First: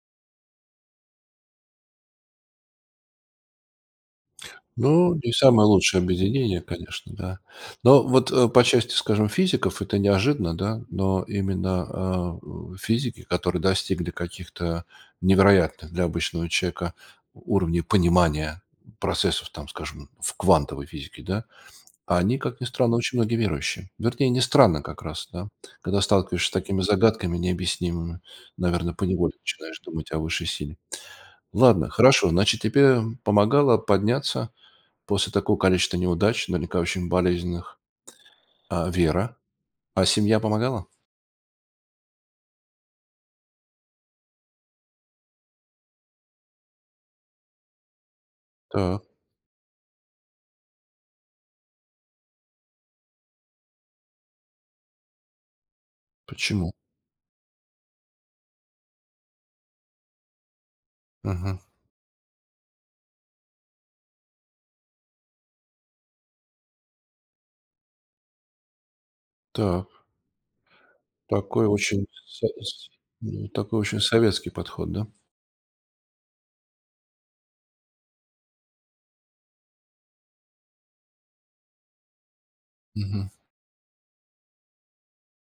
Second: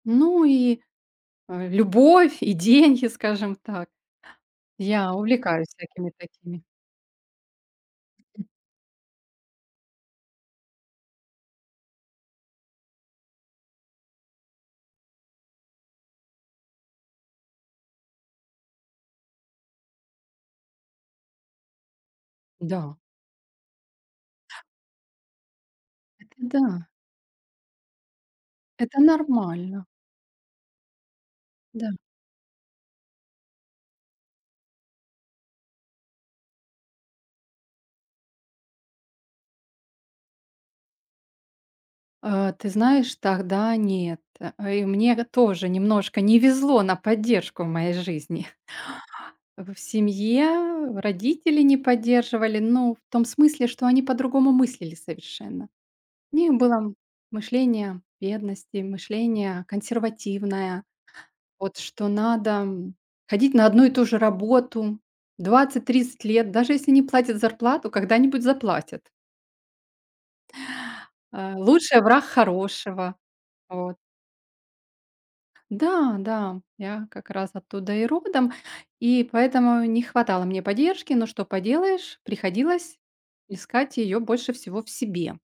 Ну и, а, любовь и деньги, скажем так. Я Ну, не увлекаюсь самое лучшее всякими объединение, такими конечно, да. Но вот, э, по части, скажем, физиков, это неожиданно, да, но именно, а, у физики, которые достигли каких-то невероятных для обычного человека уровней понимания процессов, там, скажем, в квантовой физике, да, они, как ни странно, Да. очень многие верующие. Вернее, не странно как раз, да? Когда Это. сталкиваешься с такими Да. загадками необъяснимыми, наверно, Это поневоле начинаешь нормально. думать о высшей силе. Ладно, Да. хорошо, значит, тебе, м, помогала подняться после такого количества неудач, наверняка очень болезненных, а, вера. А семья помогала? А, ты знаешь, тогда нет. А, а и мне га тоже немножко не везло на поддержку в моей жизни. Так. В в семье родители не поддерживали. Ну, в том смысле, что они по-другому мыслили совершенно. У них Почему? было м мышление бедности, мышление консервативное. Мгм. Вот что надо, м, ходить на одну и ту же работу 20-30 лет, даже если не платят зарплату, когда-нибудь заплатят. Так. А Такой лучший- очень враг са ис хорошего. ну, такой Вот. очень советский подход, да? Да, да, м, я как раз оттуда и родом, и поэтому не хватало мне поддержки. Но что поделаешь? Приходилось Мгм. искать её больше всего в себе.